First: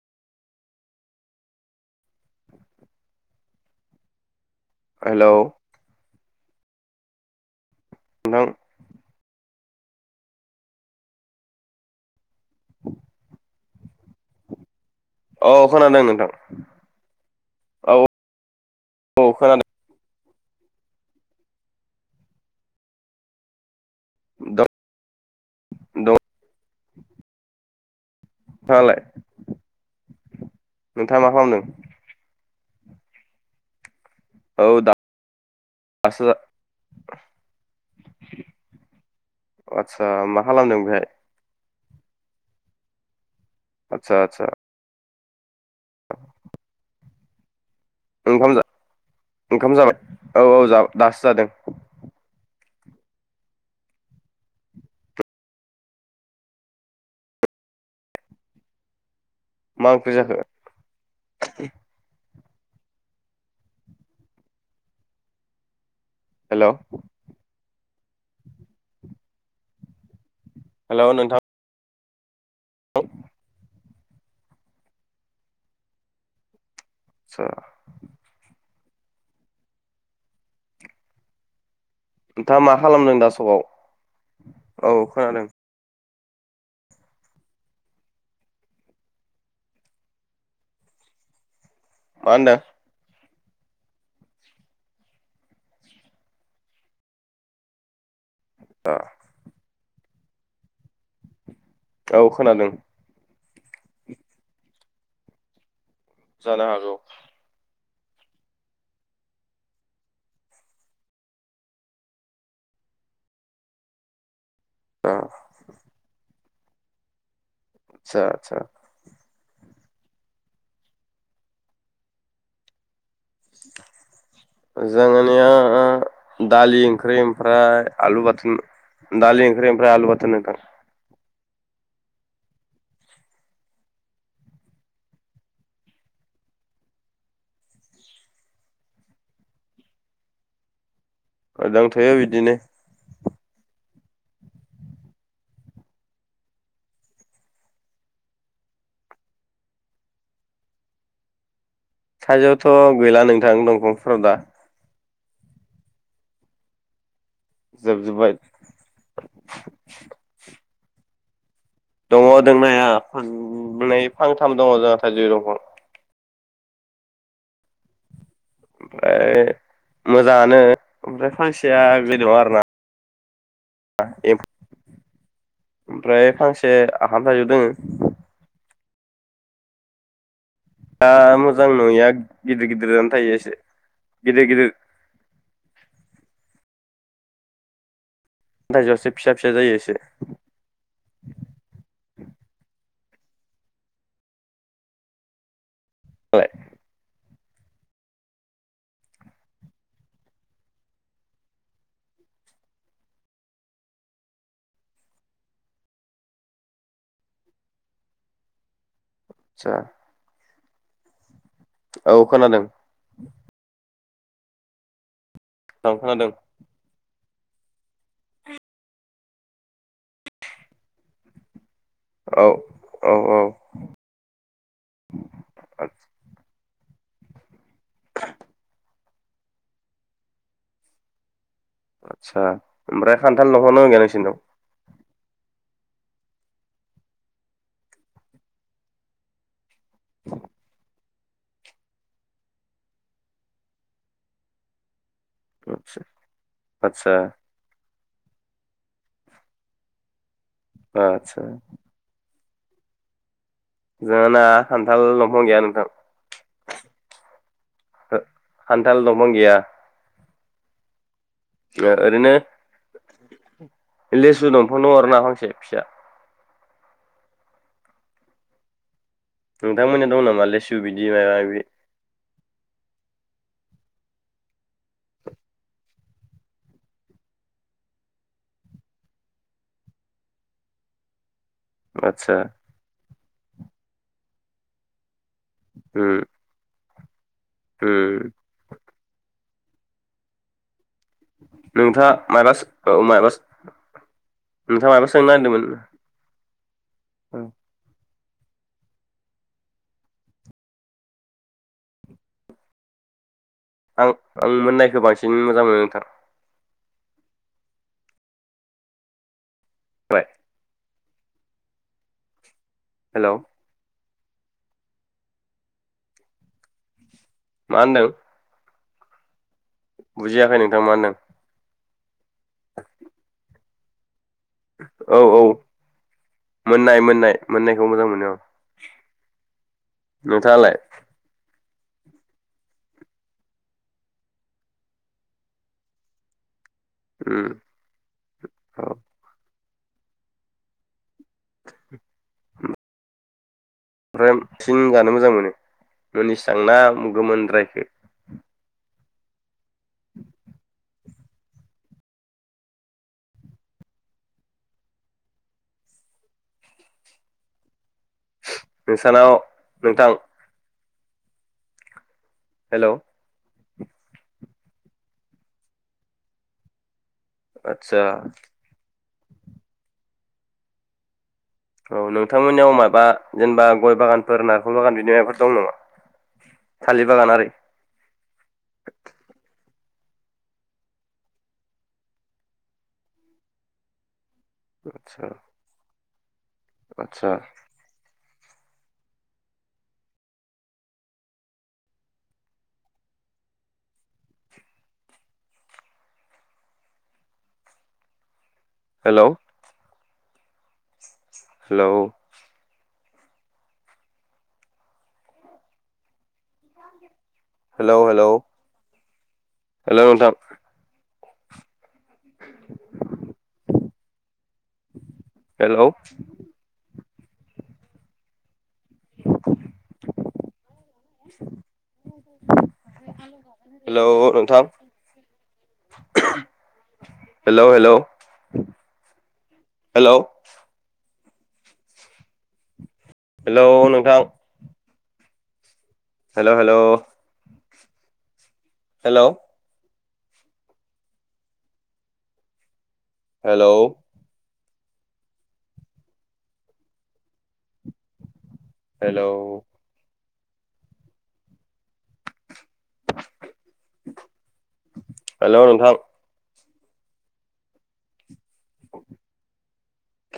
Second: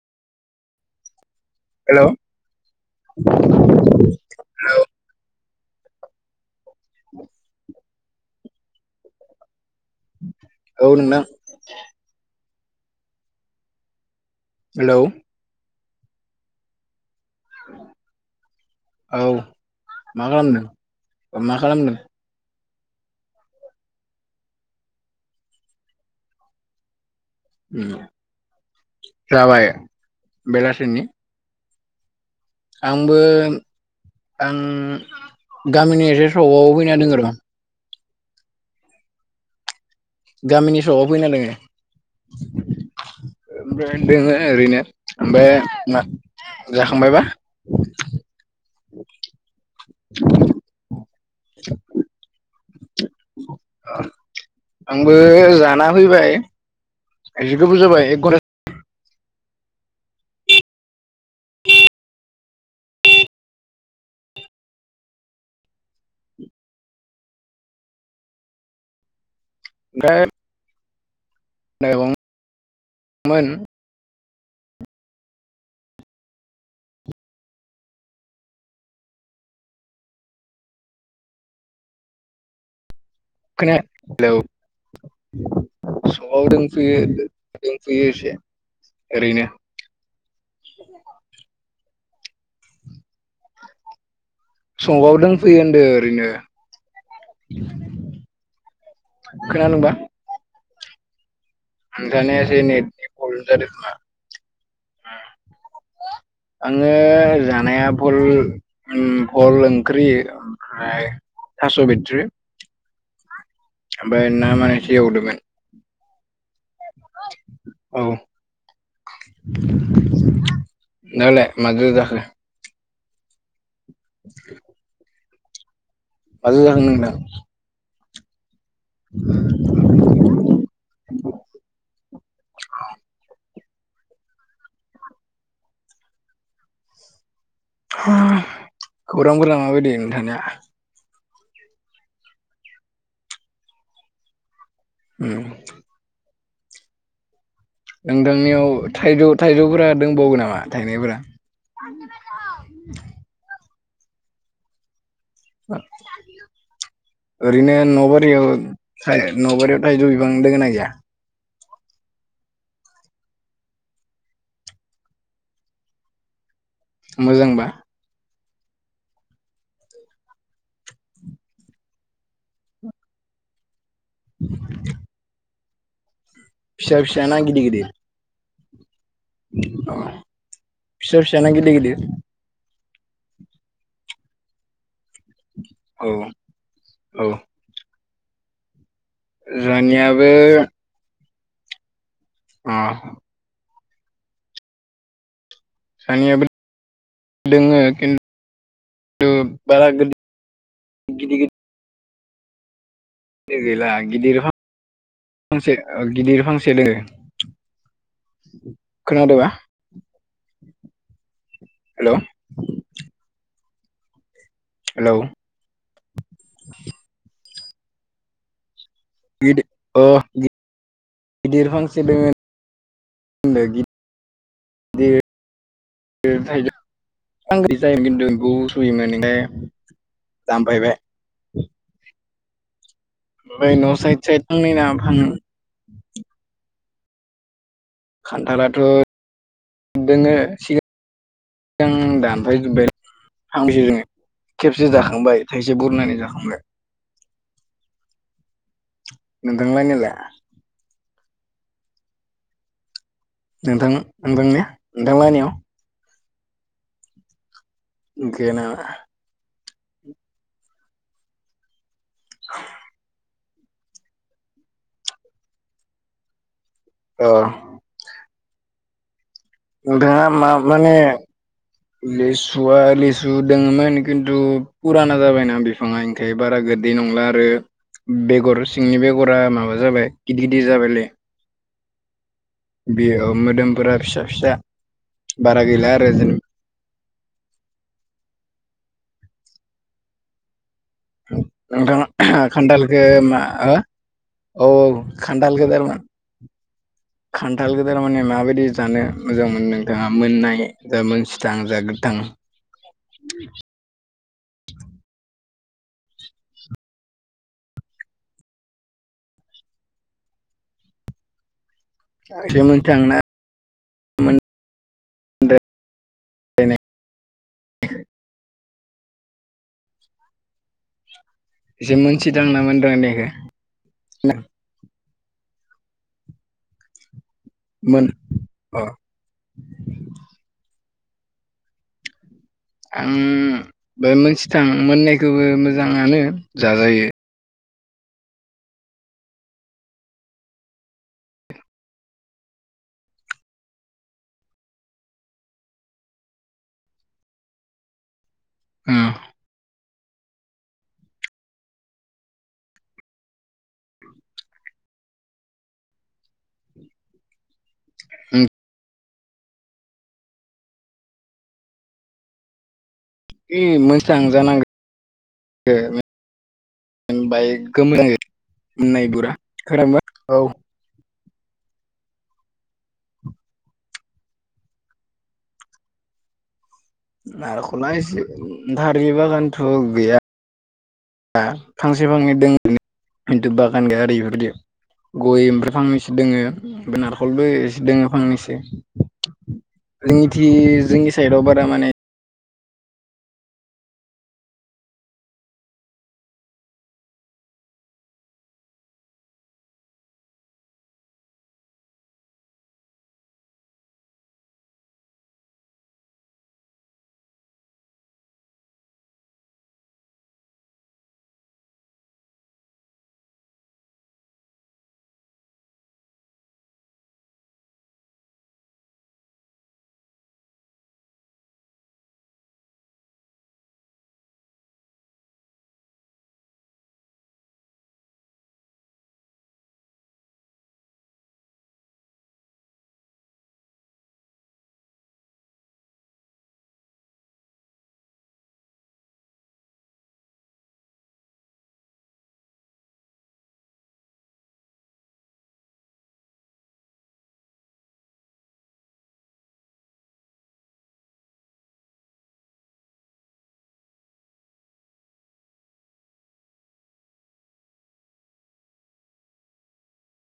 हेल' [inaudible] हेल' [inaudible] नोंथां औ नोंथां हेलौ औ खोनादों नोंथां औ [inaudible] औ खोनादों मा खालामदों? मा खालामदों? दं [inaudible] दं नोंथाङालाय [inaudible] जाबाय? बेलासिनि नोंथाङा मा खालामदों आंबो आं औ गामिनि एसे सकआव फैना दङ र [inaudible] आ गामिनि सकआव फैना दोङो [inaudible] ओमफ्राय आदसा दोङो आदसा ओरैनो ओमफ्राय मा जाखांबायबा? ओंखाम जा ओंखाम जाबाय औ औ जा दासो जादों [unintelligible] आंबो जाना फैबाय। एसे गोबाव जाबाय एक [unintelligible] मा ओंख्रि जाखो? हेल' [unintelligible] हेल' नोंथां मेगं [unintelligible] [unintelligible] नोंथाङा मा खालामदों? दा सगाव [unintelligible] हेलौ औ खोनादों सकआव दोंफैयो दोंफैयो इसे ओरैनो [unintelligible] मा होनदों? संगआव‌ दोंफैयो होनदो ओरैनो खोनादोंबा? औ आंगानिया [unintelligible] एसे खोनादों प्रब्लेम जादों खोमा? जानो आङो हागौ जानाया फल उम भल ओंख्रि ओमफ्राय थास' बिथरि आमफ्राय ना माखासे एवदोंमोन। [unintelligible] आदसा आदसा। नोलाय माजों जाखो? जोंनिया माजो जाखो दालि नोंथां ओंख्रि ओमफ्राय आलु बाथोन दालि ओंख्रि ओमफ्राय आलु बाथोन नोथां। आ [unintelligible] खौराफोरा माबायदि नोंथांनिया? मोजां थयो बिदिनो। उम। नोंथांनियाव थाइजौ-थाइजौफोरा दोंबावो नामा थाइनायफोरा? थाइजौथ' गैला नोंथां दंफांफोराव दा। [inaudible] ओरैनो जोबजोब्बाय नबारियाव थाइ नबारियाव थाइजौ बिफां दङो ना गैया? दङ दोंनाया फांनै फांथाम दङ जोंहा थाइजौ दंफां। मोजांबा? ओमफ्राय मोजाङानो ओमफ्राय फांसेया बे दङा आरोना। ओमफ्राय फांसे फिसा फिसा आखाम थाइजौ दोङो। औ [unintelligible] दा मोजां नयाआ गिदिर गिदिर आनो थायो एसे गिदिर गिदिर औ औ। थाइजौआसो फिसा फिसा जायो एसे। जोंहानियाबो उम। नालाय जानियाबो दोङो खिन्थु बारा गोदिर गिदिर गिदिर गैला गिदिर फां से ओ गिदिर फांसे दोङो। खोनादोबा? आदसा औ खोनादों। हेलौ औखोनादों। गिदि अ गिदिर फां [unintelligible] फांसे औ औ औ दोङो गिदिर थाइजौ [unintelligible] जायोमोन [unintelligible] खिदु एम्फौ सुयोमोन ओंखाय दामफायबाय। आदसा ओमफ्राय खान्थाल दंफां दंना गैया नोंसिनाव? हम। खान्थालाथ' दङो सिगां गां दानफाय जोब्बाय फानैसो जोङो खेबसे जाखां बाय थाइसे आदसा बुरनानै जाखांबाय। आदसा नोंथां लानियालाय? आतसा। नोंथां जोंङा ना नोंथांनिया खान्थाल दंफां नोंथांलानियाव गैया नोंथां। गैया नामा खान्थाल दंफां गैया। ओरैनो लिसु दंफांन दंआरो ना फांसे फिसा। अ। नोंथांमोननिया दा दं नामा मा लेसु माने बिदि माबा माबि लेसुवा लेसु सु दोङोमोन खिन्थु फुराना जाबायना बिफाङा ओंखायनो बारा गोदै नंला आरो बेगर सिंनि बेगरा माबा जाबाय गिदिर गिदिर जाबायलै। आतसा। बेयाव मोदोमफोरा फिसा फिसा बारा गैला आरो उम जेन उम। नोंथां नोंथाङा माबा खान्दालखो औ माबा मा हो औ नोंथाङा माबा सोंनो खान्थाल नागिरदोंमोन [unintelligible] खान्थाल गेदेर तारमाने माबायदि जानो मोजां मोनो नोंथाङा मोननाय जा मोसिथां जा गोथां? [inaudible] आं आं मोननायखो बांसिन मोजां मोनो‌ नोंथां। [unintelligible] [unintelligible] हेलौ? [unintelligible] मोनद्रायनाय [unintelligible] मा होन्दों? बुजियाखै नोंथां मा होनदों? एसे मोनसिथां ना मोनद्रायनायखौ? औ औ मोननाय मोननाय। मोननायखौ मोन मोजां मोनो औ अ नोंथाङालाय? आं बे मोनसिथां मोननायखोबो मोजाङानो। जाजायो उम औ। [inaudible] ओमफ्राय बांसिन जानो मोजां मोनो मोनसिथां ना‌ गोमोनद्रायखो? उम। [unintelligible] नोंसानाव नोंथां हेलौ? एसे [unintelligible] जानांगो आदसा [unintelligible] औ नोंथांमोननियाव माबा जेनेबा गय बागानफोर नारेखल बागान बिदि माबाफोर दं नामा? [inaudible] आरि नारिखला‌ इसे बारि बागानथ' गैया फांसे फांनै दों खिन्थु बागान गैया ओरै इफोरबायदि। आदसा गय ओमफ्राय फांनैसो दङो ओमफ्राय आदसा नारिखलबो एसे दङ फांनैसो। जोंनिथि जोंनि साइदआव बारा माने hello? Hello? Hello hello? Hello नोंथां? हेलौ? [inaudible] हेलौ नोंथां? Hello hello? हेलौ? हेलौ नोंथां? Hello hello hello? Hello? Hello? Hello नोंथां? [inaudible]